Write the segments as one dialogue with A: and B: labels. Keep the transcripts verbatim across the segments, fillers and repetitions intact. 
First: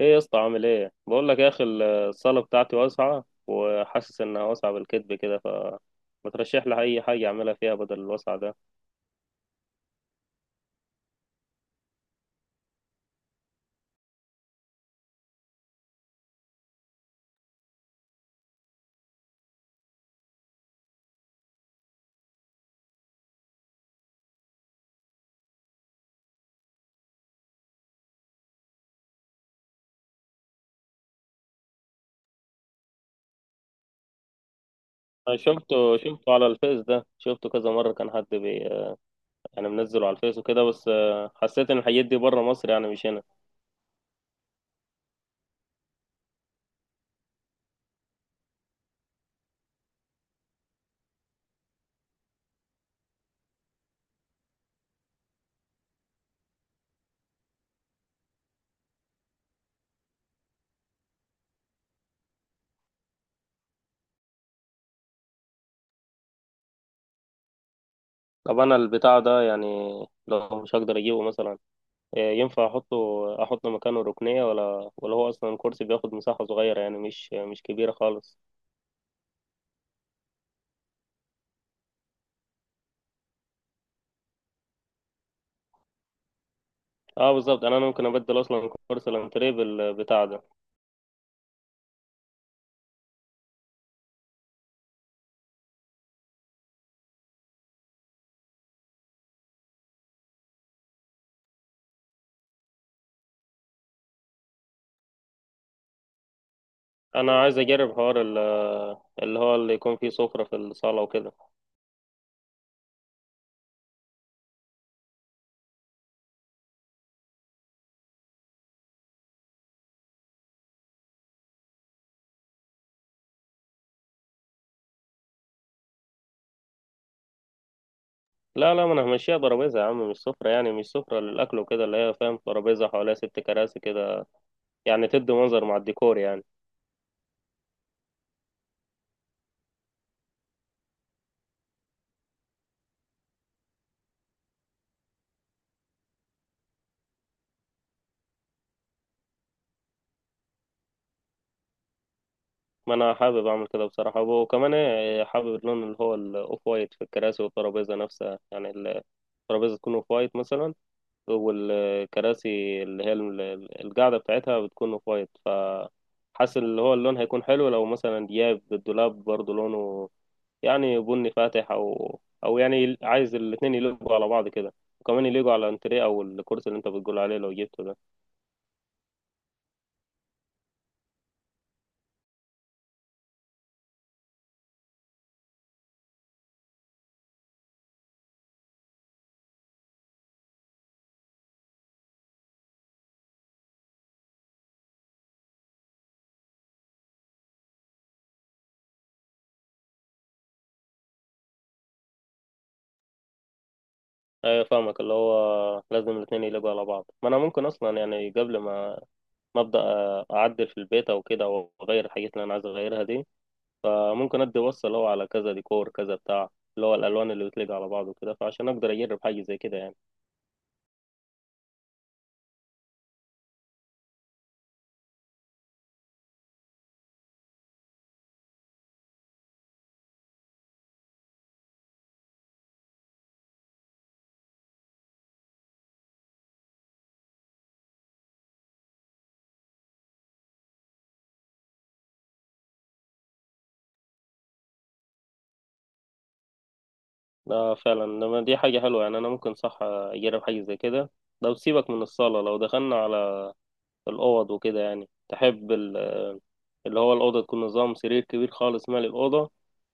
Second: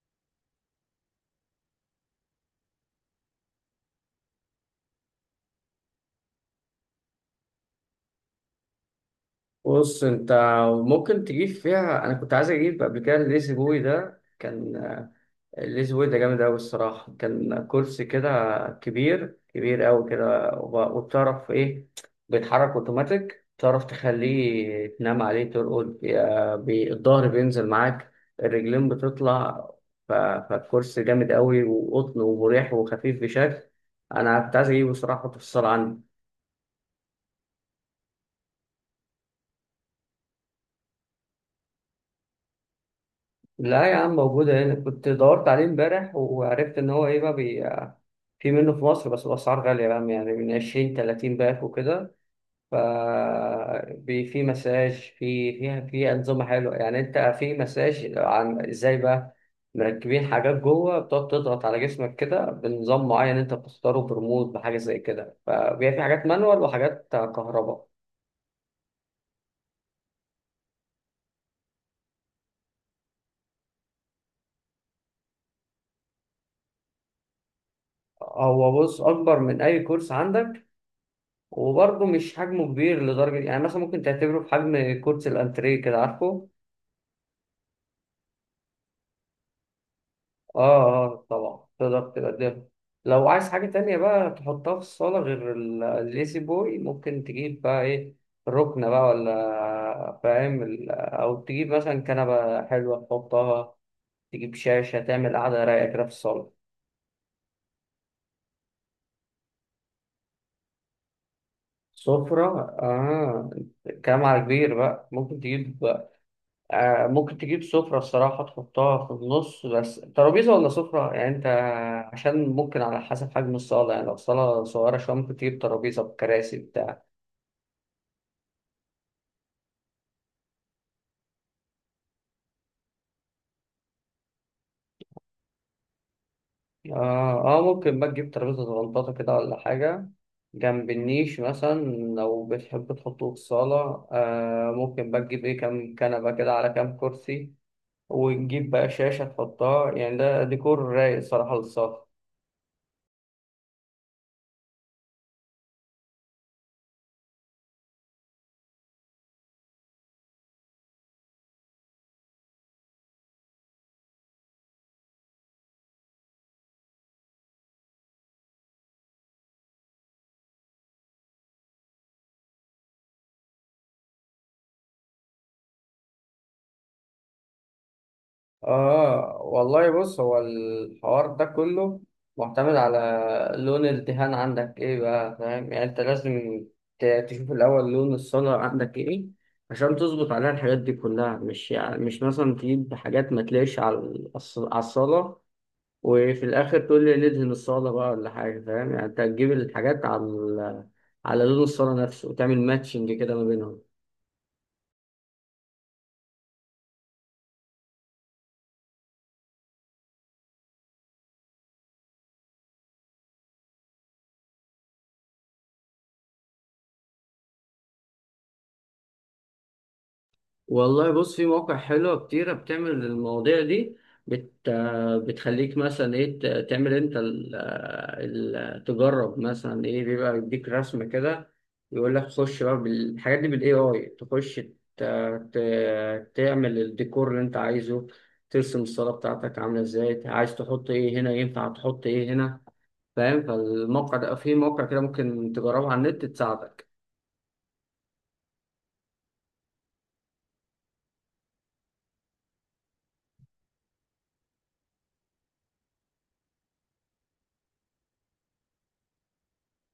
A: ايه يا اسطى؟ عامل ايه؟ بقول لك يا اخي الصاله بتاعتي واسعه وحاسس انها واسعه بالكذب كده. ف ما ترشح لي اي حاجه اعملها فيها بدل الوسع ده.
B: بص انت، ممكن تجيب فيها. انا كنت عايز اجيب قبل كده الليزي بوي ده كان الليزي بوي ده جامد قوي الصراحه، كان كرسي كده كبير كبير قوي كده، وب- وبتعرف ايه، بيتحرك اوتوماتيك، تعرف تخليه تنام عليه ترقد، يا- بي- الظهر بينزل معاك، الرجلين بتطلع. ف- فالكرسي جامد قوي وقطن ومريح وخفيف بشكل. انا كنت عايز اجيبه الصراحه، احطه في
A: انا
B: الصاله
A: شفته
B: عندي.
A: شفته على الفيس، ده شفته كذا مره، كان حد بي يعني منزله على الفيس وكده. بس آه، حسيت ان الحاجات دي بره مصر يعني، مش هنا.
B: لا يا عم، موجودة هنا. كنت دورت عليه امبارح وعرفت إن هو إيه بقى، بي... في منه في مصر، بس الأسعار غالية بقى، يعني من عشرين تلاتين باك وكده. ف بي- في مساج، في فيها في أنظمة حلوة، يعني أنت في مساج عن إزاي بقى مركبين حاجات جوه بتقعد تضغط على جسمك كده بنظام معين أنت بتختاره بريموت بحاجة زي كده، فبيبقى في حاجات مانوال وحاجات كهرباء.
A: طب انا البتاع ده يعني لو مش هقدر اجيبه مثلا، آه، ينفع احطه، احط مكانه ركنيه؟ ولا ولا هو اصلا الكرسي بياخد مساحه صغيره يعني، مش مش كبيره خالص.
B: هو بص، أكبر من أي كورس عندك، وبرضه مش حجمه كبير لدرجة، يعني مثلا ممكن تعتبره في حجم كرسي الأنتريه كده، عارفه؟
A: اه بالظبط، انا أنا ممكن ابدل اصلا كرسي الانتريه بالبتاع ده.
B: آه آه، طبعا تقدر تقدمه. لو عايز حاجة تانية بقى تحطها في الصالة غير ال- الليسي بوي، ممكن تجيب بقى إيه، ركنة بقى، ولا فاهم ال- أو تجيب مثلا كنبة حلوة تحطها، تجيب شاشة تعمل قعدة رايقة كده في الصالة.
A: انا عايز اجرب حوار ال- اللي هو اللي يكون فيه سفرة في الصالة وكده.
B: سفرة آه، كلام على كبير بقى ممكن تجيب. آه، ممكن تجيب سفرة الصراحة تحطها في النص، بس ترابيزة ولا سفرة، يعني أنت عشان ممكن على حسب حجم الصالة، يعني لو صالة صغيرة شوية ممكن تجيب ترابيزة بكراسي بتاع.
A: لا لا ما انا همشيها ترابيزة يا عم، مش سفرة، يعني مش سفرة للاكل وكده، اللي هي فاهم ترابيزة حواليها ست كراسي كده، يعني تدي منظر مع الديكور يعني.
B: آه، آه ممكن بقى تجيب ترابيزة صغنطاطة كده ولا حاجة، جنب النيش مثلا. لو بتحب تحطه في الصالة، آه ممكن بقى تجيب إيه، كام كنبة كده على كام كرسي، وتجيب بقى شاشة تحطها، يعني ده ديكور رايق الصراحة للصالة.
A: ما انا حابب اعمل كده بصراحة، وكمان إيه، حابب اللون اللي هو الاوف وايت في الكراسي والترابيزة نفسها، يعني الترابيزة تكون اوف وايت مثلا، والكراسي اللي هي ال- القاعدة بتاعتها بتكون اوف وايت. ف حاسس اللي هو اللون هيكون حلو لو مثلا دياب الدولاب برضه لونه يعني بني فاتح، او او يعني عايز الاتنين يلقوا على بعض كده، وكمان يلقوا على الانتريه او الكرسي اللي انت بتقول عليه لو جبته ده.
B: آه والله بص، هو الحوار ده كله معتمد على لون الدهان عندك إيه بقى، فاهم؟ يعني أنت لازم ت- تشوف الأول لون الصنع عندك إيه، عشان تظبط عليها الحاجات دي كلها، مش يعني مش مثلا تجيب حاجات ما تلاقيش على الص- على الصالة، وفي الآخر تقول لي ندهن الصالة بقى ولا حاجة. فاهم؟ يعني أنت هتجيب الحاجات على ال- على لون الصالة نفسه، وتعمل ماتشنج كده ما بينهم.
A: ايوه فاهمك، اللي هو لازم الاتنين يلقوا على بعض. ما انا ممكن اصلا يعني قبل ما ما ابدا اعدل في البيت او كده، او اغير الحاجات اللي انا عايز اغيرها دي، فممكن ادي وصل اللي هو على كذا ديكور كذا بتاع، اللي هو الالوان اللي بتليق على بعض وكده، فعشان اقدر اجرب حاجه زي كده يعني.
B: والله بص، في مواقع حلوة كتيرة بتعمل المواضيع دي، بت... بتخليك مثلا ايه ت- تعمل انت ال... ال... تجرب مثلا ايه، بيبقى يديك رسمة كده، يقول لك خش بقى بالحاجات دي بالاي اي، تخش ت... ت... تعمل الديكور اللي انت عايزه، ترسم الصالة بتاعتك عاملة ازاي، عايز تحط ايه هنا، ينفع تحط ايه هنا، فاهم؟ فالموقع ده، في موقع كده ممكن تجربه على النت، تساعدك.
A: ده فعلا لما دي حاجه حلوه يعني، انا ممكن صح اجرب حاجه زي كده. لو سيبك من الصاله، لو دخلنا على الأوض وكده، يعني تحب ال- اللي هو الأوضة تكون نظام سرير كبير خالص مالي الأوضة،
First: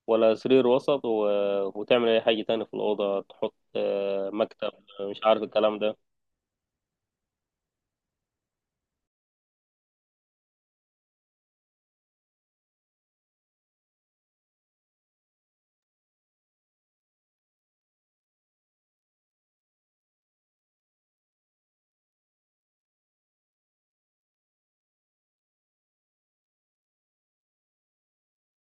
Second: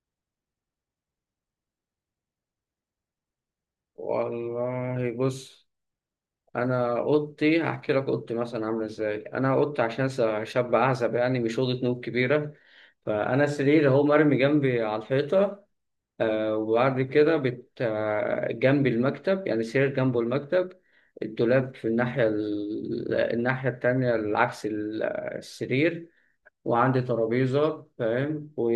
A: ولا سرير وسط و... وتعمل أي حاجة تاني في الأوضة تحط آه، مكتب؟
B: والله
A: مش عارف
B: بص،
A: الكلام ده.
B: انا اوضتي هحكي لك اوضتي مثلا عامله ازاي. انا اوضتي عشان س- شاب اعزب، يعني مش اوضه نوم كبيره. فانا سرير اهو مرمي جنبي على الحيطه، آه، وبعد كده بت آه، جنبي المكتب، يعني سرير جنبه المكتب. الدولاب في الناحيه ال... الناحيه التانية العكس ال- السرير، وعندي ترابيزه، فاهم، و...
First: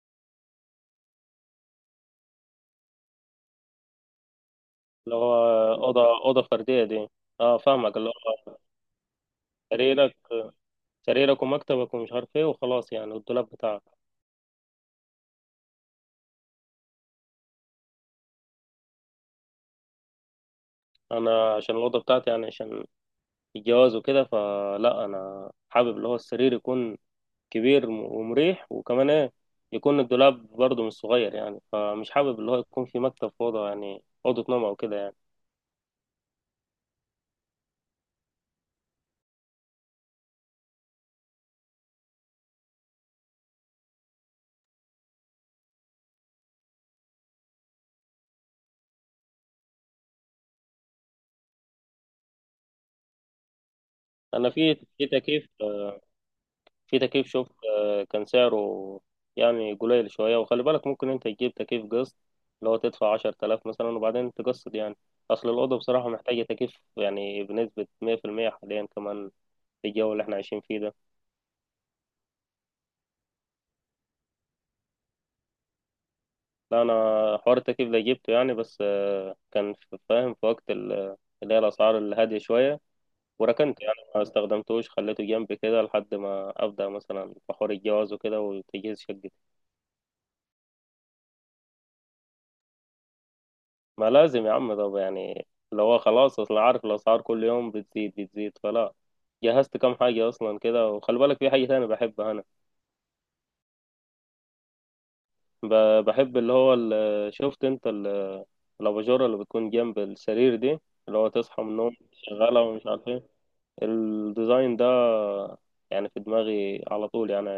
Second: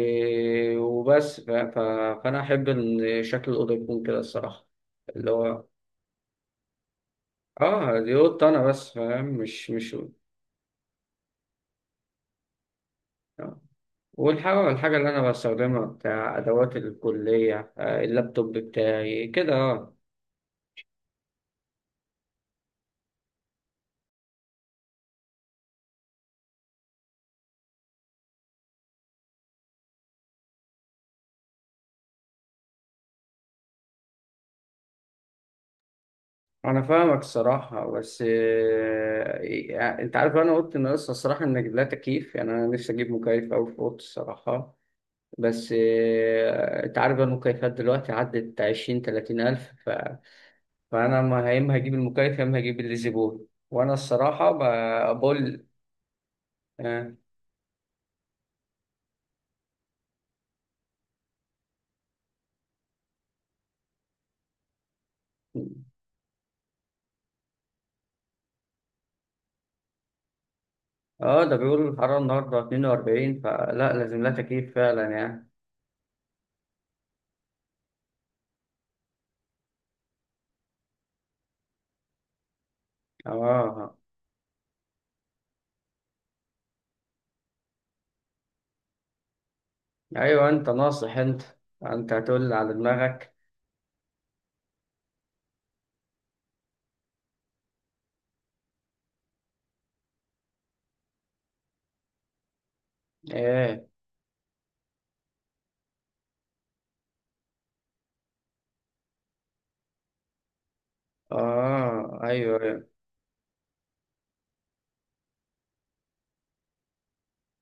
B: وبس. ف... ف... فانا احب ان شكل الاوضه يكون كده الصراحه.
A: اللي
B: اللي
A: هو
B: هو
A: أوضة أوضة فردية دي؟ اه فاهمك،
B: اه،
A: اللي
B: دي اوضه
A: هو
B: انا بس، فاهم، مش مش
A: سريرك، سريرك ومكتبك ومش عارف ايه وخلاص يعني، والدولاب
B: آه.
A: بتاعك.
B: والحاجة الحاجة اللي أنا بستخدمها بتاع أدوات الكلية، آه، اللابتوب بتاعي كده، أه.
A: أنا عشان الأوضة بتاعتي يعني عشان الجواز وكده، فلا أنا حابب اللي هو السرير يكون كبير ومريح، وكمان ايه، يكون الدولاب برضه مش صغير يعني، فمش حابب اللي هو يكون في مكتب في اوضه، يعني اوضه نوم او كده يعني.
B: أنا فاهمك الصراحة، بس آه، يعني أنت عارف أنا قلت إن لسه الصراحة إن لا تكييف، يعني أنا نفسي أجيب مكيف أوي في أوضتي الصراحة. بس آه، أنت عارف بقى، المكيفات دلوقتي عدت عشرين تلاتين ألف. ف... فأنا ما يا إما هجيب المكيف يا إما هجيب الليزي بول، وأنا الصراحة
A: انا في في
B: ب-
A: تكييف،
B: بقول.
A: في
B: آه.
A: تكييف شوف، آه، كان سعره يعني قليل شويه. وخلي بالك ممكن انت تجيب تكييف قسط، اللي هو تدفع عشر تلاف مثلا وبعدين تقسط يعني. اصل الاوضه بصراحه محتاجه تكييف يعني بنسبه مية في المية حاليا، كمان في الجو اللي احنا عايشين فيه ده.
B: اه، ده بيقول الحرارة النهاردة اثنين وأربعين، فلا لازم لها تكييف فعلا يعني.
A: لا انا حوار التكييف ده جبته يعني، بس آه، كان في- فاهم في وقت ال- اللي هي الاسعار الهاديه شويه، وركنته
B: اه
A: يعني ما استخدمتوش، خليته جنبي كده لحد ما أبدأ مثلا في حوار الجواز وكده وتجهيز شقتي.
B: ايوه، انت ناصح انت انت هتقول على دماغك.
A: ما لازم يا عم، طب يعني اللي هو خلاص، أصل عارف الأسعار كل يوم بتزيد بتزيد، فلا جهزت كام حاجة أصلا كده. وخلي بالك في حاجة تانية بحبها أنا.
B: ايه؟
A: ب- بحب اللي هو ال- شفت أنت ال- الأباجورة اللي بتكون جنب السرير دي، اللي هو تصحى من النوم
B: اه ايوه
A: شغالة
B: ايوه.
A: ومش عارف إيه. الديزاين ده يعني في دماغي على طول يعني.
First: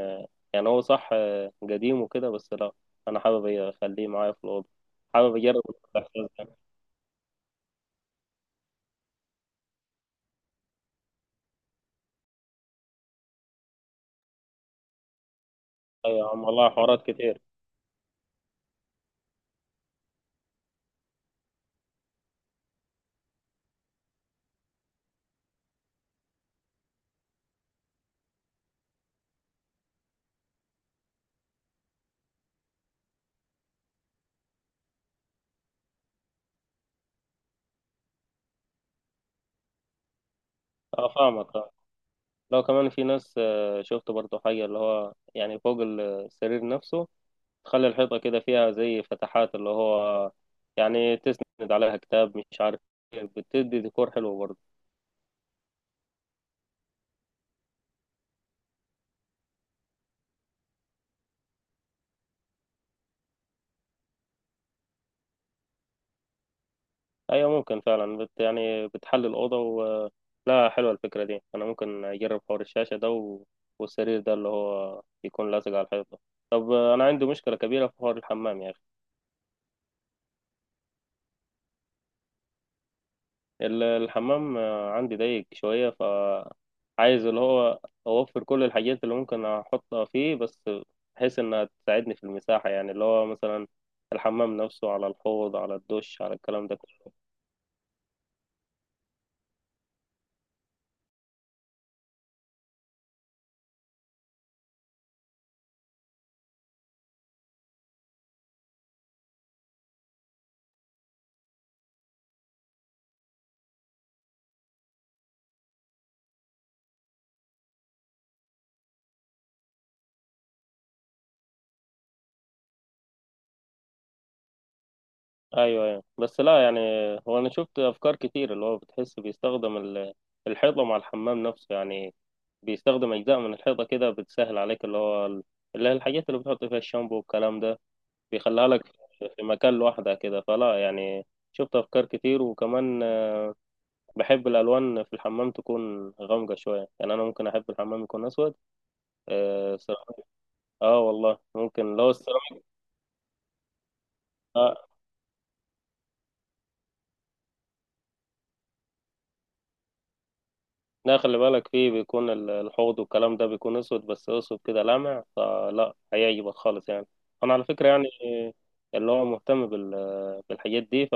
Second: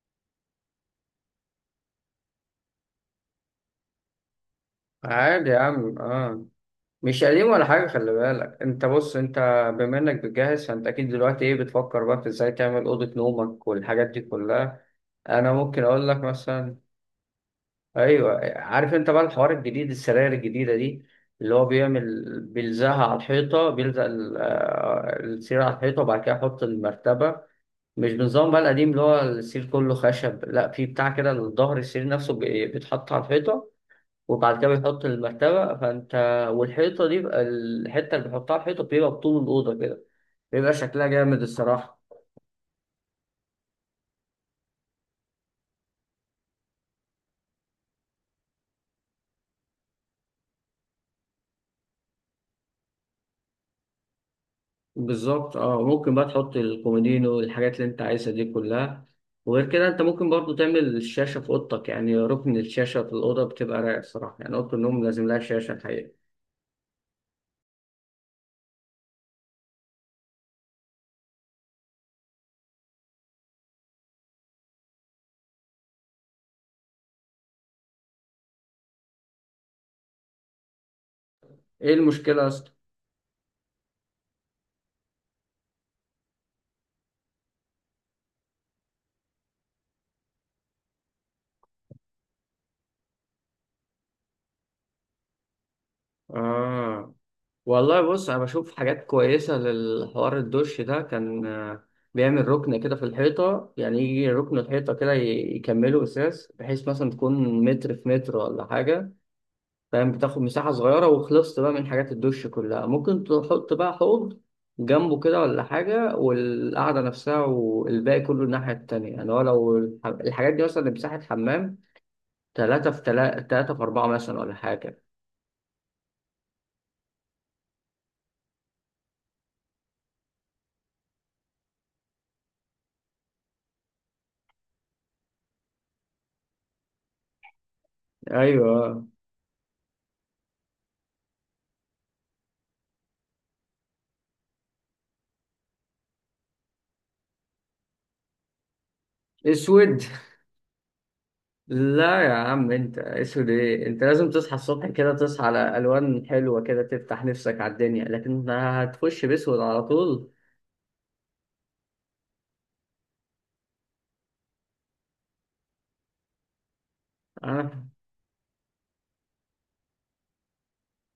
A: يعني هو صح آه، قديم وكده، بس لا انا حابب اخليه معايا في الاوضه، حابب
B: عادي يا
A: اجرب
B: عم،
A: الاحساس
B: اه.
A: ده.
B: مش قديم ولا حاجة. خلي بالك، انت بص انت، بما انك بتجهز، فانت اكيد دلوقتي ايه بتفكر بقى في ازاي تعمل اوضة نومك والحاجات دي كلها. انا ممكن اقول لك
A: ايوه يا عم والله
B: مثلا.
A: حوارات كتير.
B: ايوه، عارف انت بقى الحوار الجديد، السراير الجديدة دي اللي هو بيعمل بيلزقها على الحيطة، بيلزق ال- آه، السرير على الحيطة، وبعد كده يحط المرتبة، مش بنظام بقى القديم اللي هو السرير كله خشب، لا، في بتاع كده، الظهر السرير نفسه بي- بيتحط على الحيطة، وبعد كده بيحط المرتبة. فانت والحيطة دي بقى، الحتة اللي بيحطها على الحيطة بيبقى بطول الأوضة كده، بيبقى شكلها
A: اه
B: جامد
A: فاهمك اه.
B: الصراحة.
A: لو كمان في ناس آه، شفت برضو حاجه اللي هو يعني فوق السرير نفسه تخلي الحيطه كده فيها زي فتحات، اللي هو يعني تسند عليها كتاب مش عارف إيه، بتدي ديكور حلو برضو.
B: بالظبط اه، ممكن بقى تحط الكومودينو والحاجات اللي انت عايزها دي كلها. وغير كده، انت ممكن برضو تعمل الشاشة في اوضتك، يعني ركن الشاشة في الأوضة بتبقى رايق الصراحة، يعني أوضة النوم لازم لها شاشة الحقيقة.
A: ايوه ممكن فعلا بت يعني بتحل الاوضه و... لا حلوه الفكره دي. انا ممكن اجرب حوار الشاشه ده و... والسرير ده اللي هو يكون لازق على الحيطه ده. طب انا عندي مشكله كبيره في حوار الحمام يا اخي.
B: ايه المشكلة يا اسطى؟
A: ال- الحمام آه، عندي ضيق شويه، ف عايز اللي هو اوفر كل الحاجات اللي ممكن احطها فيه، بس بحيث انها تساعدني في المساحه، يعني اللي هو مثلا الحمام نفسه، على الحوض، على الدش، على الكلام ده.
B: اه والله بص، انا بشوف حاجات كويسة للحوار الدش ده، كان آه، بيعمل ركن كده في الحيطة، يعني يجي ركن الحيطة كده ي- يكمله أساس، بحيث مثلا تكون متر في متر ولا حاجة، فاهم، بتاخد مساحة صغيرة، وخلصت بقى من حاجات الدش كلها. ممكن تحط بقى حوض جنبه كده ولا حاجة، والقعدة نفسها والباقي كله الناحية التانية، يعني هو لو الح- الحاجات دي مثلا مساحة حمام تلاتة في تلاتة، تلاتة في أربعة مثلا ولا حاجة.
A: ايوه ايوه بس لا يعني، هو انا شفت افكار كتير اللي هو بتحس بيستخدم ال- الحيطه مع الحمام نفسه يعني، بيستخدم اجزاء من الحيطه كده بتسهل عليك اللي هو ال- اللي هي الحاجات اللي بتحط فيها الشامبو والكلام ده، بيخليها لك
B: أيوه،
A: في مكان لوحدها كده. فلا يعني شفت افكار كتير، وكمان آه، بحب الالوان في الحمام تكون غامقه شويه، يعني انا ممكن احب الحمام يكون اسود. آه,
B: أسود؟
A: سيراميك. اه والله ممكن لو
B: لا يا
A: السيراميك
B: عم، أنت أسود إيه؟ أنت لازم تصحى الصبح
A: آه،
B: كده، تصحى على ألوان حلوة كده، تفتح نفسك على الدنيا، لكن هتخش بأسود على طول؟
A: لا خلي بالك فيه بيكون ال- الحوض والكلام ده بيكون اسود، بس اسود كده لامع، فلا هيعجبك خالص يعني. انا على
B: آه.
A: فكرة يعني اللي هو مهتم بال- بالحاجات دي،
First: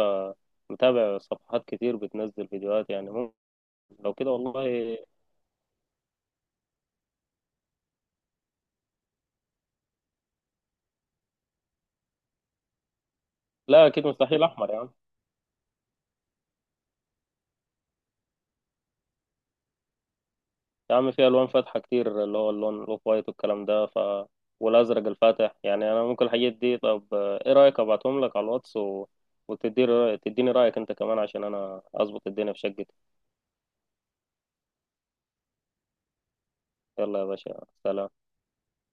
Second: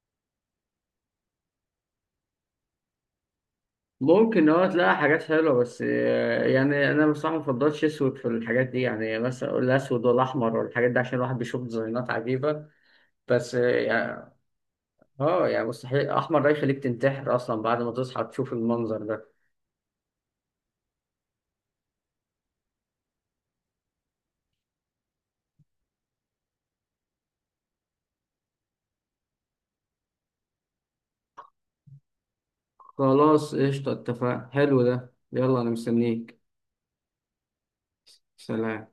A: فمتابع صفحات كتير بتنزل فيديوهات يعني ممكن. لو كده
B: ممكن اه تلاقي
A: والله،
B: حاجات حلوة، بس آه، يعني أنا بصراحة مفضلش أسود في الحاجات دي، يعني مثلا أقول الأسود ولا أحمر ولا الحاجات دي، عشان الواحد بيشوف ديزاينات عجيبة. بس اه
A: لا اكيد
B: يعني
A: مستحيل احمر يا عم.
B: آه، يعني مستحيل أحمر، ده يخليك تنتحر أصلا بعد ما تصحى تشوف المنظر ده.
A: يا عم في الوان فاتحة كتير اللي هو اللون الاوف وايت والكلام ده، ف والازرق الفاتح يعني انا ممكن الحاجات دي. طب ايه رايك ابعتهم لك على الواتس و... وتديني رايك تديني رايك انت كمان عشان انا اظبط الدنيا في شقتي.
B: خلاص قشطة، اتفقنا، حلو ده، يلا أنا مستنيك.
A: يلا يا باشا، سلام.
B: سلام.